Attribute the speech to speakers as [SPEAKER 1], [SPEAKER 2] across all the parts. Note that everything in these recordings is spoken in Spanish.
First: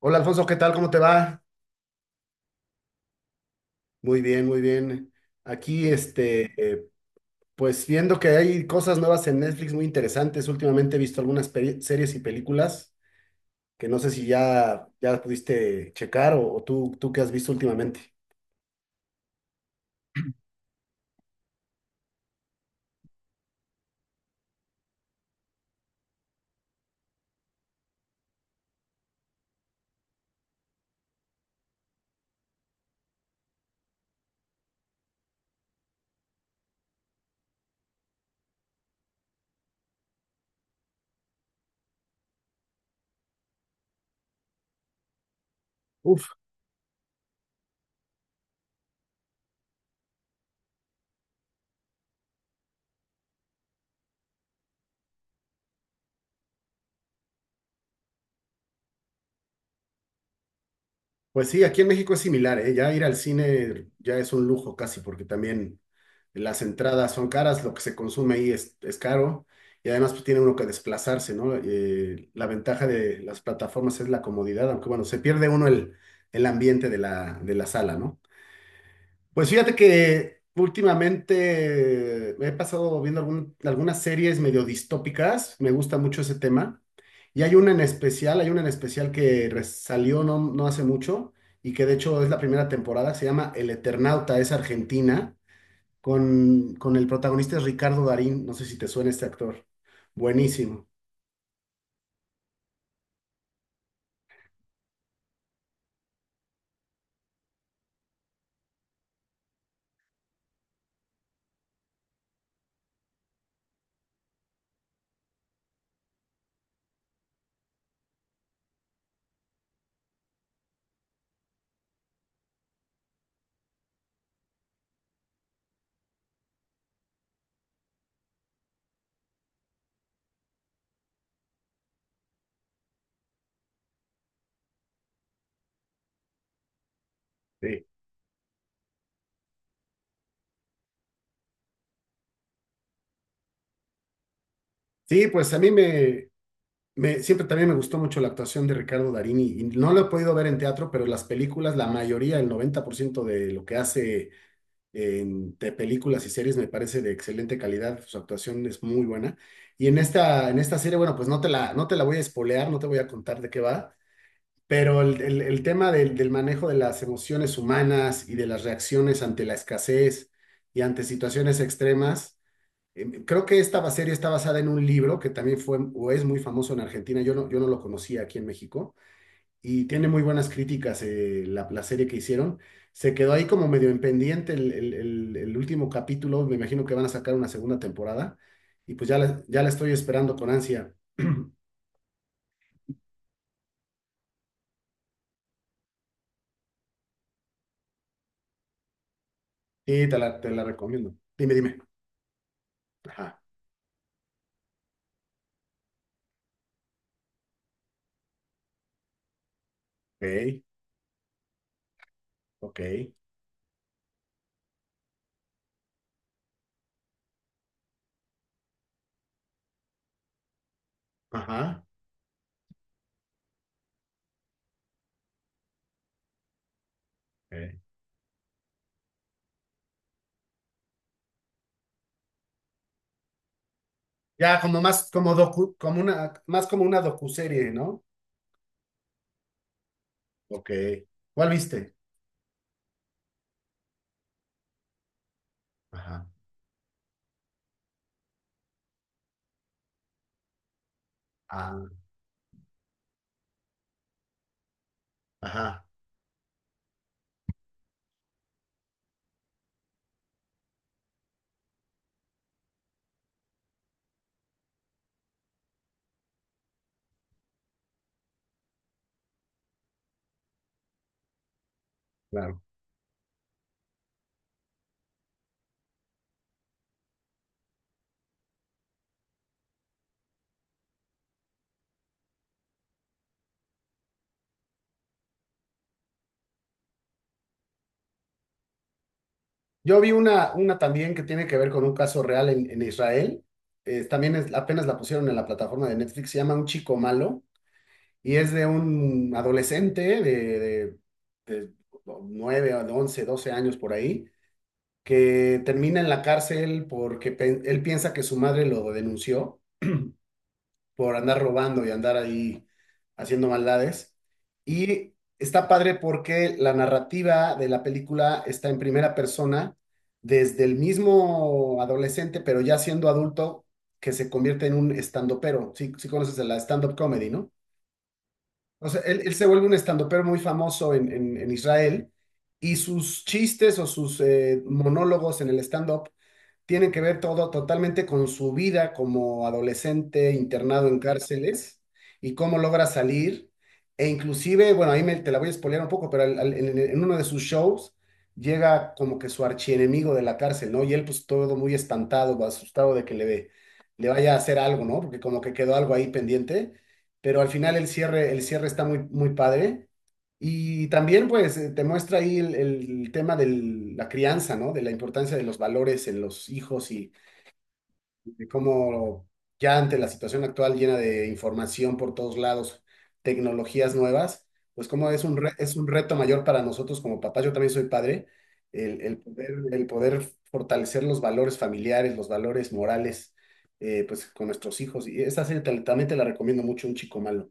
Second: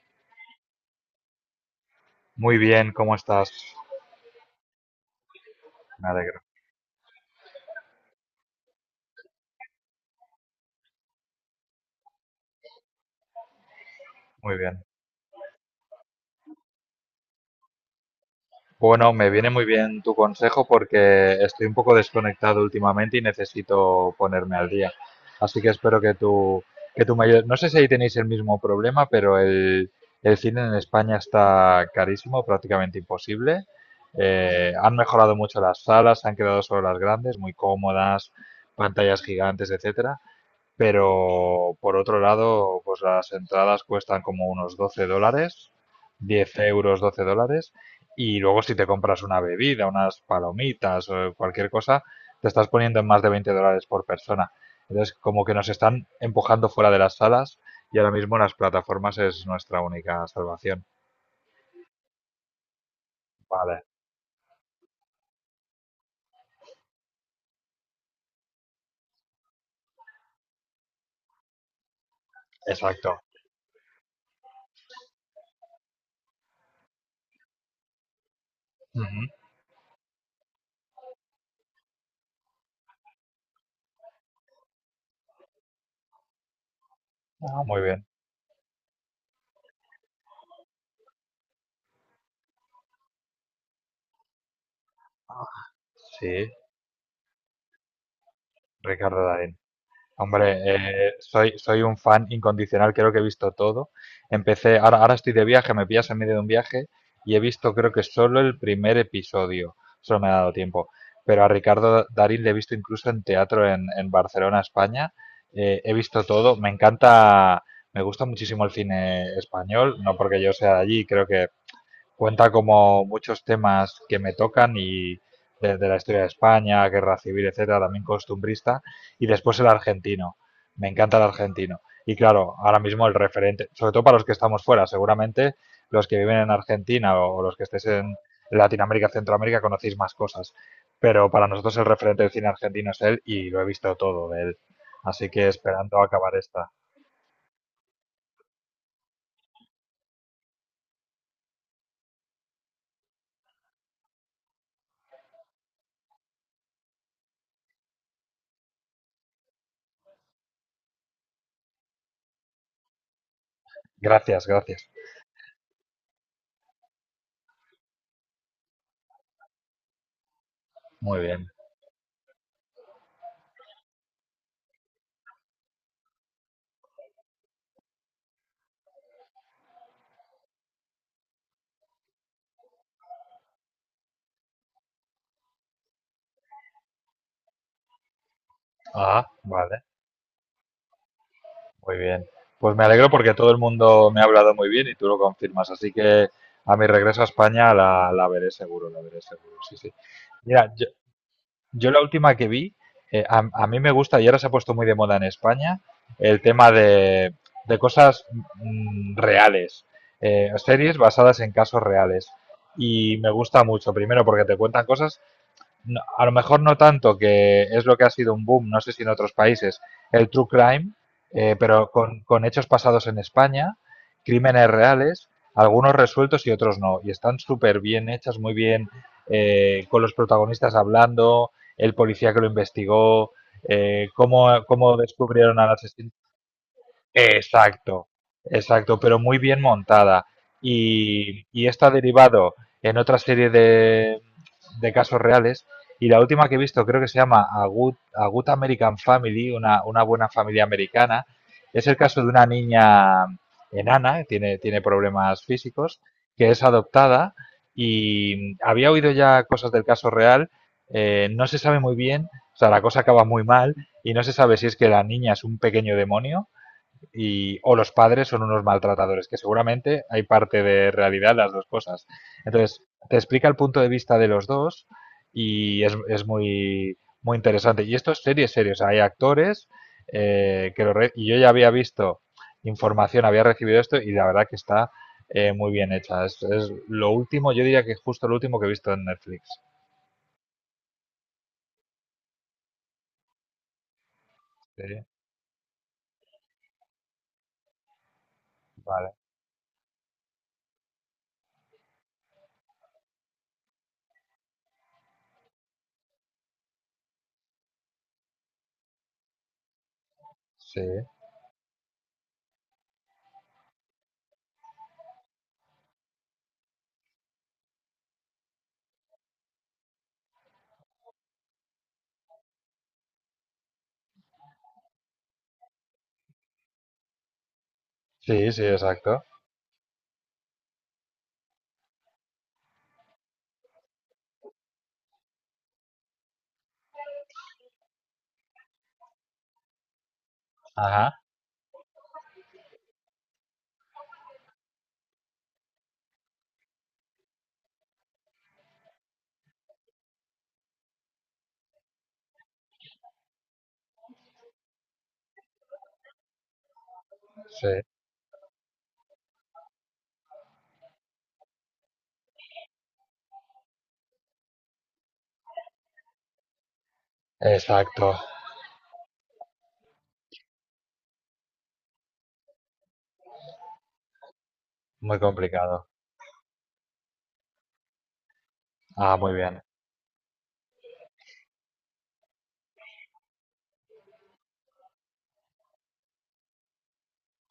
[SPEAKER 1] Hola Alfonso, ¿qué tal? ¿Cómo te va?
[SPEAKER 2] Muy bien, ¿cómo estás?
[SPEAKER 1] Muy bien, muy bien. Aquí,
[SPEAKER 2] Me alegro.
[SPEAKER 1] este, pues viendo que hay cosas nuevas en Netflix muy interesantes. Últimamente he visto series y películas que no sé si
[SPEAKER 2] Muy bien.
[SPEAKER 1] ya pudiste checar o tú qué has visto últimamente.
[SPEAKER 2] Bueno, me viene muy bien tu consejo porque estoy un poco desconectado últimamente y necesito ponerme al día. Así que espero que tú me ayudes. No sé si ahí tenéis el mismo problema, pero el cine en España está carísimo, prácticamente imposible. Han mejorado mucho las salas, se han quedado solo las grandes, muy cómodas, pantallas gigantes, etcétera. Pero por otro lado, pues las entradas cuestan como unos 12 dólares, 10 euros, 12 dólares. Y luego si te compras una bebida, unas palomitas o cualquier cosa, te estás poniendo en más de 20 dólares por persona. Entonces, como que nos están empujando fuera de las salas y ahora mismo las plataformas es nuestra única salvación.
[SPEAKER 1] Pues sí, aquí en México es similar, ¿eh? Ya ir al
[SPEAKER 2] Vale,
[SPEAKER 1] cine ya es un lujo casi, porque también las entradas son caras, lo que se consume ahí es caro y además pues, tiene uno que desplazarse, ¿no? La ventaja de
[SPEAKER 2] exacto.
[SPEAKER 1] las plataformas es la comodidad, aunque bueno, se pierde uno el ambiente de la sala, ¿no?
[SPEAKER 2] Ujú.
[SPEAKER 1] Pues fíjate que últimamente me he pasado viendo algunas series medio distópicas, me gusta mucho ese tema, y hay
[SPEAKER 2] Ah,
[SPEAKER 1] una en
[SPEAKER 2] muy bien.
[SPEAKER 1] especial, hay una en especial que salió no hace mucho y que de hecho es la primera temporada, se llama El Eternauta, es argentina,
[SPEAKER 2] Sí,
[SPEAKER 1] con el protagonista es Ricardo Darín, no sé si te suena
[SPEAKER 2] Ricardo
[SPEAKER 1] este
[SPEAKER 2] Darín.
[SPEAKER 1] actor,
[SPEAKER 2] Hombre,
[SPEAKER 1] buenísimo.
[SPEAKER 2] soy un fan incondicional, creo que he visto todo. Empecé, ahora estoy de viaje, me pillas en medio de un viaje y he visto creo que solo el primer episodio, solo me ha dado tiempo. Pero a Ricardo Darín le he visto incluso en teatro en Barcelona, España. He visto todo, me encanta, me gusta muchísimo el cine español, no porque yo sea de allí, creo que cuenta como muchos temas que me tocan y desde la historia de España, guerra civil, etcétera, también costumbrista, y después el argentino. Me encanta el argentino. Y claro, ahora mismo el referente, sobre todo para los que estamos fuera, seguramente los que viven en Argentina o los que
[SPEAKER 1] Sí,
[SPEAKER 2] estéis en Latinoamérica, Centroamérica, conocéis más cosas. Pero para nosotros el referente del cine argentino es él y lo he visto todo de él.
[SPEAKER 1] sí,
[SPEAKER 2] Así que
[SPEAKER 1] pues a mí
[SPEAKER 2] esperando
[SPEAKER 1] me,
[SPEAKER 2] acabar esta.
[SPEAKER 1] Me, siempre también me gustó mucho la actuación de Ricardo Darín y no lo he podido ver en teatro, pero las películas, la mayoría, el 90% de lo que hace en de películas y series me parece de excelente calidad. Su actuación es muy buena. Y en esta serie, bueno, pues no te la voy a espolear, no te voy a contar de qué va,
[SPEAKER 2] Gracias, gracias.
[SPEAKER 1] pero el tema del manejo de las emociones humanas y de las reacciones ante la escasez y ante
[SPEAKER 2] Muy bien.
[SPEAKER 1] situaciones extremas. Creo que esta serie está basada en un libro que también fue o es muy famoso en Argentina. Yo no lo conocía aquí en México y tiene muy buenas críticas la serie que hicieron. Se quedó ahí como medio en pendiente el último capítulo. Me imagino que van a sacar una segunda temporada y pues ya
[SPEAKER 2] Ah,
[SPEAKER 1] la, ya la
[SPEAKER 2] vale.
[SPEAKER 1] estoy esperando con ansia.
[SPEAKER 2] Muy bien. Pues me alegro porque todo el mundo me ha hablado muy bien y tú lo confirmas. Así que a mi regreso a España la veré seguro, la veré seguro. Sí, sí.
[SPEAKER 1] Sí, te la
[SPEAKER 2] Mira, yo,
[SPEAKER 1] recomiendo. Dime, dime.
[SPEAKER 2] yo la última que vi,
[SPEAKER 1] Ajá.
[SPEAKER 2] a mí me gusta y ahora se ha puesto muy de moda en España el tema de cosas reales,
[SPEAKER 1] Ok,
[SPEAKER 2] series basadas en casos reales.
[SPEAKER 1] ok.
[SPEAKER 2] Y me gusta mucho, primero porque te cuentan cosas a lo mejor no tanto, que es lo que ha sido un boom, no sé si en otros países, el true crime,
[SPEAKER 1] Ajá.
[SPEAKER 2] pero con hechos pasados en España, crímenes reales, algunos resueltos y otros no. Y están
[SPEAKER 1] Ok.
[SPEAKER 2] súper bien hechas, muy bien, con los protagonistas hablando, el policía que lo investigó, cómo,
[SPEAKER 1] Ya como
[SPEAKER 2] cómo
[SPEAKER 1] más como
[SPEAKER 2] descubrieron al
[SPEAKER 1] docu, como
[SPEAKER 2] asesino.
[SPEAKER 1] una, más como una docuserie, ¿no?
[SPEAKER 2] Exacto, exacto, pero muy bien montada.
[SPEAKER 1] Ok. ¿Cuál
[SPEAKER 2] Y esto ha
[SPEAKER 1] viste?
[SPEAKER 2] derivado en otra serie de casos reales. Y la
[SPEAKER 1] Ajá.
[SPEAKER 2] última que he visto creo que se llama A Good, A Good American Family, una buena familia americana. Es
[SPEAKER 1] Ah,
[SPEAKER 2] el caso de una niña enana, que tiene problemas
[SPEAKER 1] ajá,
[SPEAKER 2] físicos, que es adoptada. Y había oído ya cosas del caso real. No se sabe muy bien, o sea, la cosa acaba muy mal y no se sabe si es que la niña es un pequeño demonio y, o los padres son unos maltratadores, que seguramente hay parte de realidad las dos cosas.
[SPEAKER 1] claro.
[SPEAKER 2] Entonces, te explica el punto de vista de los dos y es muy, muy interesante. Y esto es serio, o sea, hay actores y yo ya había visto información, había recibido esto y la verdad que está muy bien hecha. Es lo último, yo diría que justo lo último que he visto en Netflix.
[SPEAKER 1] Yo vi una también que tiene que ver con un caso real en, Israel. También apenas la
[SPEAKER 2] Sí,
[SPEAKER 1] pusieron en la plataforma de Netflix. Se llama Un chico malo y es de
[SPEAKER 2] vale.
[SPEAKER 1] un adolescente de 9, o de 11, 12 años por ahí, que termina en la cárcel porque él piensa que su madre lo denunció
[SPEAKER 2] Sí,
[SPEAKER 1] por andar robando y andar ahí haciendo maldades. Y está padre porque la narrativa de la película está en primera persona desde el mismo adolescente, pero ya siendo adulto, que se convierte en un estandopero. Sí, sí conoces de la stand-up comedy, ¿no?
[SPEAKER 2] sí, sí,
[SPEAKER 1] O sea,
[SPEAKER 2] exacto.
[SPEAKER 1] él se vuelve un estandopero muy famoso en, en Israel y sus chistes o sus monólogos en el stand-up tienen que ver todo totalmente con su vida como adolescente internado en
[SPEAKER 2] Ajá,
[SPEAKER 1] cárceles y cómo logra salir. E inclusive, bueno, ahí me, te la voy a spoilear un poco, pero en uno de sus shows llega como que su archienemigo de la cárcel, ¿no? Y él pues todo muy espantado, asustado de que le vaya a hacer algo, ¿no? Porque como que quedó algo ahí pendiente, pero al
[SPEAKER 2] sí,
[SPEAKER 1] final el cierre está muy, muy padre. Y también, pues, te muestra ahí el tema de la crianza, ¿no? De la importancia de los valores en los hijos y
[SPEAKER 2] exacto.
[SPEAKER 1] de cómo ya ante la situación actual llena de información por todos lados, tecnologías nuevas, pues cómo
[SPEAKER 2] Muy
[SPEAKER 1] es es un
[SPEAKER 2] complicado.
[SPEAKER 1] reto mayor para nosotros como papás, yo también soy padre, el,
[SPEAKER 2] Ah,
[SPEAKER 1] el
[SPEAKER 2] muy
[SPEAKER 1] poder,
[SPEAKER 2] bien.
[SPEAKER 1] el poder fortalecer los valores familiares, los valores morales, pues, con nuestros hijos. Y esa serie también te la recomiendo mucho, Un Chico Malo.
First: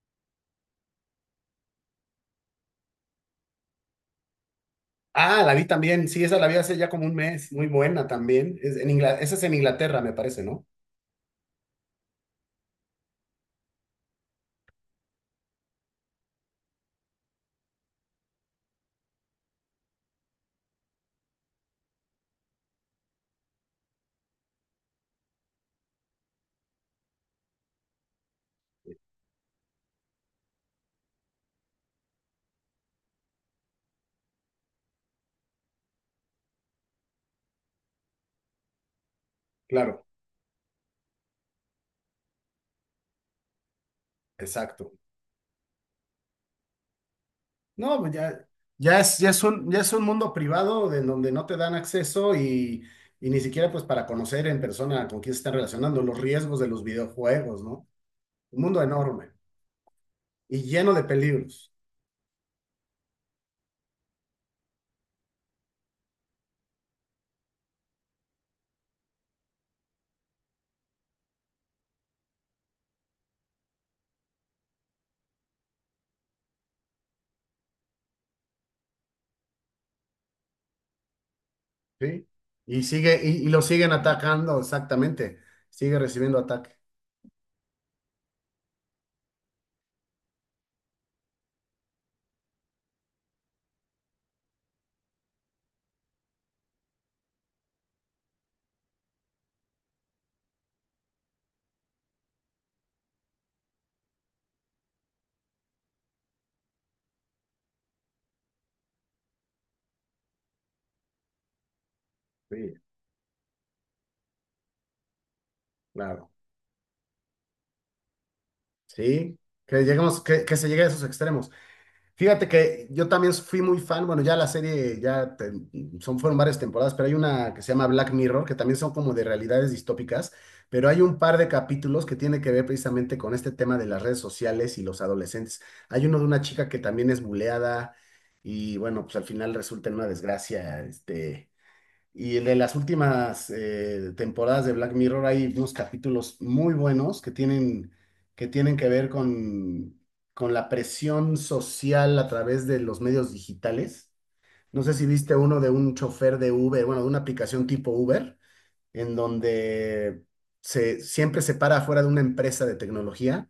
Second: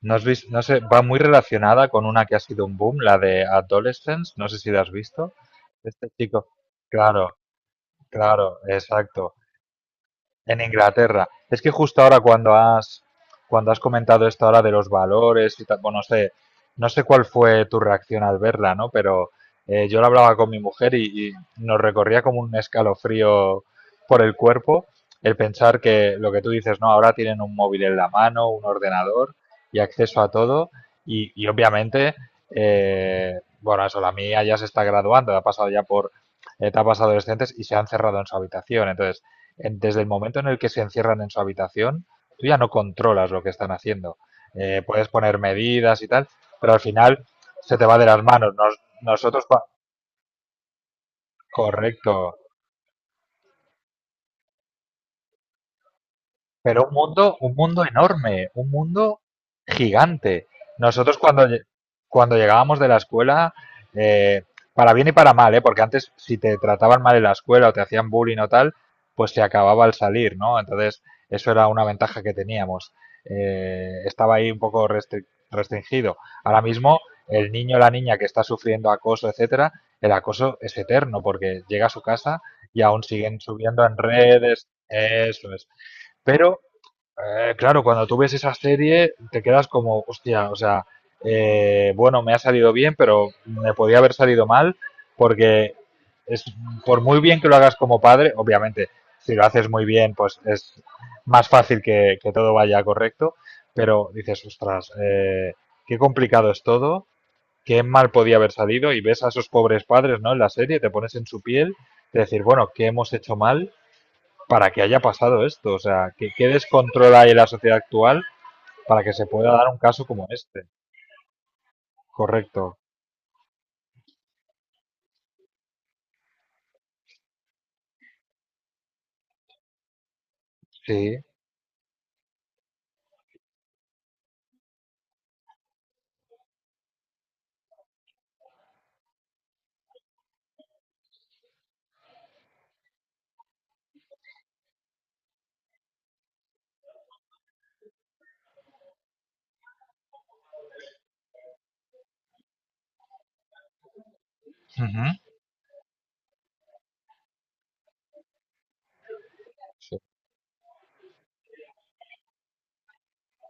[SPEAKER 2] ¿No has visto, no sé, va muy relacionada con una que ha sido un boom, la de Adolescence, no sé si la has visto?
[SPEAKER 1] Ah, la vi también,
[SPEAKER 2] Este
[SPEAKER 1] sí, esa la
[SPEAKER 2] chico,
[SPEAKER 1] vi hace ya como un
[SPEAKER 2] claro,
[SPEAKER 1] mes, muy buena también.
[SPEAKER 2] claro,
[SPEAKER 1] Es en esa
[SPEAKER 2] exacto,
[SPEAKER 1] es en Inglaterra, me parece,
[SPEAKER 2] en
[SPEAKER 1] ¿no?
[SPEAKER 2] Inglaterra. Es que justo ahora cuando has comentado esto ahora de los valores y tal, bueno, no sé, no sé cuál fue tu reacción al verla, ¿no? Pero yo lo hablaba con mi mujer y nos recorría como un escalofrío por el cuerpo el pensar que lo que tú dices, no, ahora tienen un móvil en la mano, un ordenador y acceso a todo y obviamente, bueno, eso, la mía ya se está graduando, ha pasado ya por etapas adolescentes y se han cerrado en su habitación. Entonces, desde
[SPEAKER 1] Claro,
[SPEAKER 2] el momento en el que se encierran en su habitación, tú ya no controlas lo que están haciendo.
[SPEAKER 1] exacto.
[SPEAKER 2] Puedes poner medidas y tal, pero al final se te va
[SPEAKER 1] No,
[SPEAKER 2] de
[SPEAKER 1] pues
[SPEAKER 2] las
[SPEAKER 1] ya,
[SPEAKER 2] manos.
[SPEAKER 1] ya es un mundo privado de en donde no te dan acceso
[SPEAKER 2] Correcto.
[SPEAKER 1] y, ni siquiera pues para conocer en persona con quién se están relacionando, los riesgos de los
[SPEAKER 2] Pero un
[SPEAKER 1] videojuegos,
[SPEAKER 2] mundo
[SPEAKER 1] ¿no?
[SPEAKER 2] enorme,
[SPEAKER 1] Un
[SPEAKER 2] un
[SPEAKER 1] mundo
[SPEAKER 2] mundo
[SPEAKER 1] enorme
[SPEAKER 2] gigante.
[SPEAKER 1] y lleno de
[SPEAKER 2] Nosotros
[SPEAKER 1] peligros,
[SPEAKER 2] cuando llegábamos de la escuela, eh, para bien y para mal, ¿eh? Porque antes si te trataban mal en la escuela o te hacían bullying o tal, pues se acababa al salir, ¿no? Entonces, eso era una ventaja que teníamos. Estaba ahí un poco restringido. Ahora mismo, el niño o la niña que está sufriendo acoso, etcétera, el acoso es eterno porque llega a su
[SPEAKER 1] ¿sí?
[SPEAKER 2] casa
[SPEAKER 1] Y
[SPEAKER 2] y aún
[SPEAKER 1] sigue, y,
[SPEAKER 2] siguen
[SPEAKER 1] y lo
[SPEAKER 2] subiendo
[SPEAKER 1] siguen
[SPEAKER 2] en
[SPEAKER 1] atacando,
[SPEAKER 2] redes,
[SPEAKER 1] exactamente.
[SPEAKER 2] eso es.
[SPEAKER 1] Sigue recibiendo
[SPEAKER 2] Pero
[SPEAKER 1] ataque.
[SPEAKER 2] claro, cuando tú ves esa serie te quedas como, hostia, o sea, bueno, me ha salido bien, pero me podía haber salido mal porque es por muy bien que lo hagas como padre, obviamente, si lo haces muy bien, pues es más fácil que todo vaya correcto, pero dices, ostras, qué complicado es todo, qué mal podía haber salido y ves a esos pobres padres, ¿no? En la serie, te pones en su piel, de decir, bueno,
[SPEAKER 1] Sí,
[SPEAKER 2] ¿qué hemos hecho mal para que haya pasado esto? O sea,
[SPEAKER 1] claro.
[SPEAKER 2] qué descontrol hay en la sociedad actual para que se
[SPEAKER 1] Sí,
[SPEAKER 2] pueda dar un
[SPEAKER 1] que
[SPEAKER 2] caso
[SPEAKER 1] llegamos,
[SPEAKER 2] como
[SPEAKER 1] que, que
[SPEAKER 2] este?
[SPEAKER 1] se llegue a esos extremos. Fíjate
[SPEAKER 2] Correcto.
[SPEAKER 1] que yo también fui muy fan, bueno, ya la serie, son, fueron varias temporadas, pero hay una que se llama Black Mirror, que también son como de realidades distópicas, pero hay un
[SPEAKER 2] Sí.
[SPEAKER 1] par de capítulos que tiene que ver precisamente con este tema de las redes sociales y los adolescentes. Hay uno de una chica que también es buleada y bueno, pues al final resulta en una desgracia. Este... Y el de las últimas temporadas de Black Mirror hay unos capítulos muy buenos que tienen que ver con la presión social a través de los medios digitales. No sé si
[SPEAKER 2] Ujú.
[SPEAKER 1] viste uno de un chofer de Uber, bueno, de una aplicación tipo Uber, en
[SPEAKER 2] Sí,
[SPEAKER 1] donde siempre se para afuera de una empresa de tecnología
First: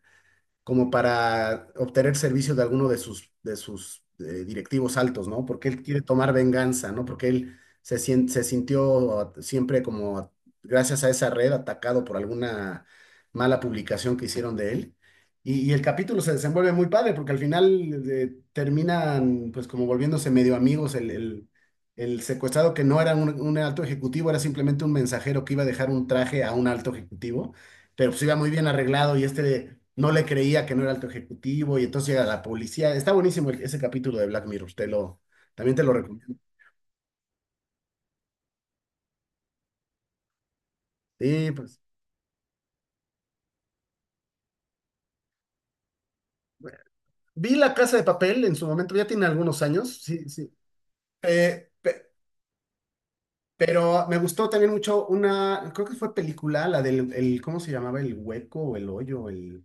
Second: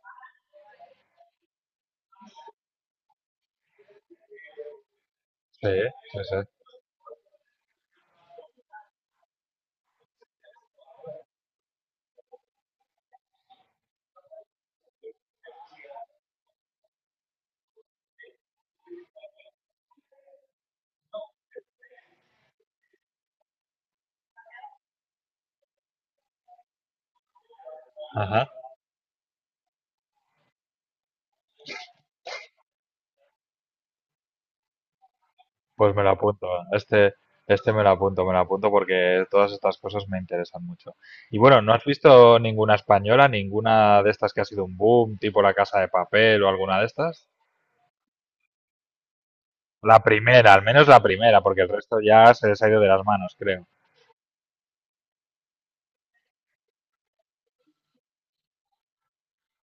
[SPEAKER 1] como para obtener servicio de alguno de sus directivos altos, ¿no? Porque
[SPEAKER 2] sí,
[SPEAKER 1] él quiere
[SPEAKER 2] sí,
[SPEAKER 1] tomar
[SPEAKER 2] sí.
[SPEAKER 1] venganza, ¿no? Porque él se sintió siempre como, gracias a esa red, atacado por alguna mala publicación que hicieron de él. Y el capítulo se desenvuelve muy padre, porque al final terminan, pues, como volviéndose medio amigos. El secuestrado, que no era un alto ejecutivo, era simplemente un mensajero que iba a dejar un traje a un alto ejecutivo pero pues iba
[SPEAKER 2] Ajá.
[SPEAKER 1] muy bien arreglado y este no le creía que no era alto ejecutivo y entonces llega la policía. Está buenísimo ese capítulo de Black Mirror, también te lo
[SPEAKER 2] Pues me lo
[SPEAKER 1] recomiendo.
[SPEAKER 2] apunto. Este, este me lo apunto porque todas estas cosas me interesan mucho. Y
[SPEAKER 1] Sí,
[SPEAKER 2] bueno, ¿no
[SPEAKER 1] pues.
[SPEAKER 2] has visto ninguna española, ninguna de estas que ha sido un boom, tipo La Casa de Papel o alguna de estas?
[SPEAKER 1] Vi La Casa de Papel en su momento, ya tiene algunos años,
[SPEAKER 2] La
[SPEAKER 1] sí, sí.
[SPEAKER 2] primera, al menos la primera, porque el
[SPEAKER 1] Eh,
[SPEAKER 2] resto
[SPEAKER 1] pe-
[SPEAKER 2] ya se les ha ido de las manos, creo.
[SPEAKER 1] pero me gustó también mucho una, creo que fue película, la del, el, ¿cómo se llamaba? El hueco o el hoyo, el.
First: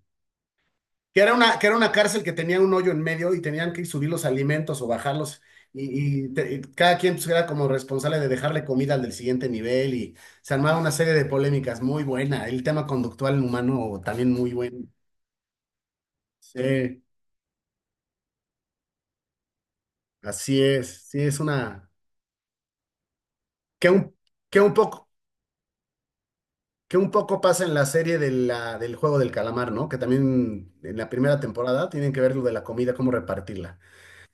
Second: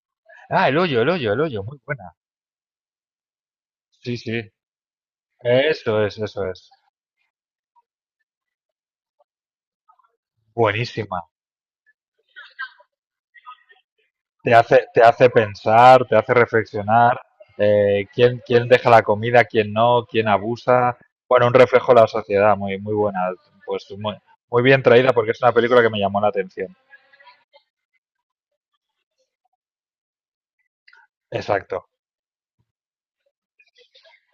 [SPEAKER 2] Ah, El Hoyo, El
[SPEAKER 1] Que era
[SPEAKER 2] Hoyo, El
[SPEAKER 1] una,
[SPEAKER 2] Hoyo,
[SPEAKER 1] que era
[SPEAKER 2] muy
[SPEAKER 1] una
[SPEAKER 2] buena.
[SPEAKER 1] cárcel que tenía un hoyo en medio y tenían que subir
[SPEAKER 2] Sí,
[SPEAKER 1] los
[SPEAKER 2] sí.
[SPEAKER 1] alimentos o bajarlos.
[SPEAKER 2] Eso es,
[SPEAKER 1] Y, y
[SPEAKER 2] eso
[SPEAKER 1] te- y
[SPEAKER 2] es.
[SPEAKER 1] cada quien pues, era como responsable de dejarle comida al del siguiente nivel y se armaba una serie de
[SPEAKER 2] Buenísima.
[SPEAKER 1] polémicas muy buena. El tema conductual humano también muy
[SPEAKER 2] Te
[SPEAKER 1] bueno.
[SPEAKER 2] hace, te hace pensar, te hace
[SPEAKER 1] Sí,
[SPEAKER 2] reflexionar, quién deja la comida, quién no, quién
[SPEAKER 1] así es.
[SPEAKER 2] abusa.
[SPEAKER 1] Sí, es
[SPEAKER 2] Bueno, un
[SPEAKER 1] una.
[SPEAKER 2] reflejo de la sociedad, muy, muy buena. Pues
[SPEAKER 1] Que un,
[SPEAKER 2] muy,
[SPEAKER 1] que
[SPEAKER 2] muy
[SPEAKER 1] un
[SPEAKER 2] bien
[SPEAKER 1] poco,
[SPEAKER 2] traída porque es una película que me llamó la atención.
[SPEAKER 1] que un poco pasa en la serie del juego del calamar, ¿no? Que también en la primera temporada
[SPEAKER 2] Exacto,
[SPEAKER 1] tienen que ver lo de la comida, cómo repartirla.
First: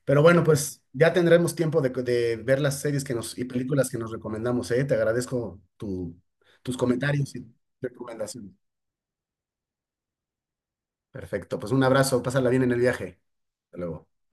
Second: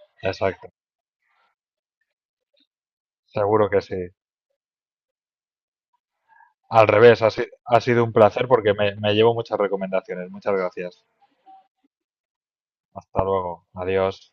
[SPEAKER 1] Pero bueno,
[SPEAKER 2] exacto.
[SPEAKER 1] pues ya tendremos tiempo de ver las series y
[SPEAKER 2] Seguro que
[SPEAKER 1] películas que
[SPEAKER 2] sí.
[SPEAKER 1] nos recomendamos, ¿eh? Te agradezco tus
[SPEAKER 2] Al revés, ha,
[SPEAKER 1] comentarios
[SPEAKER 2] si-
[SPEAKER 1] y
[SPEAKER 2] ha sido un placer
[SPEAKER 1] recomendaciones.
[SPEAKER 2] porque me llevo muchas recomendaciones. Muchas gracias.
[SPEAKER 1] Perfecto, pues un abrazo, pásala bien en el viaje.
[SPEAKER 2] Hasta luego.
[SPEAKER 1] Hasta luego.
[SPEAKER 2] Adiós.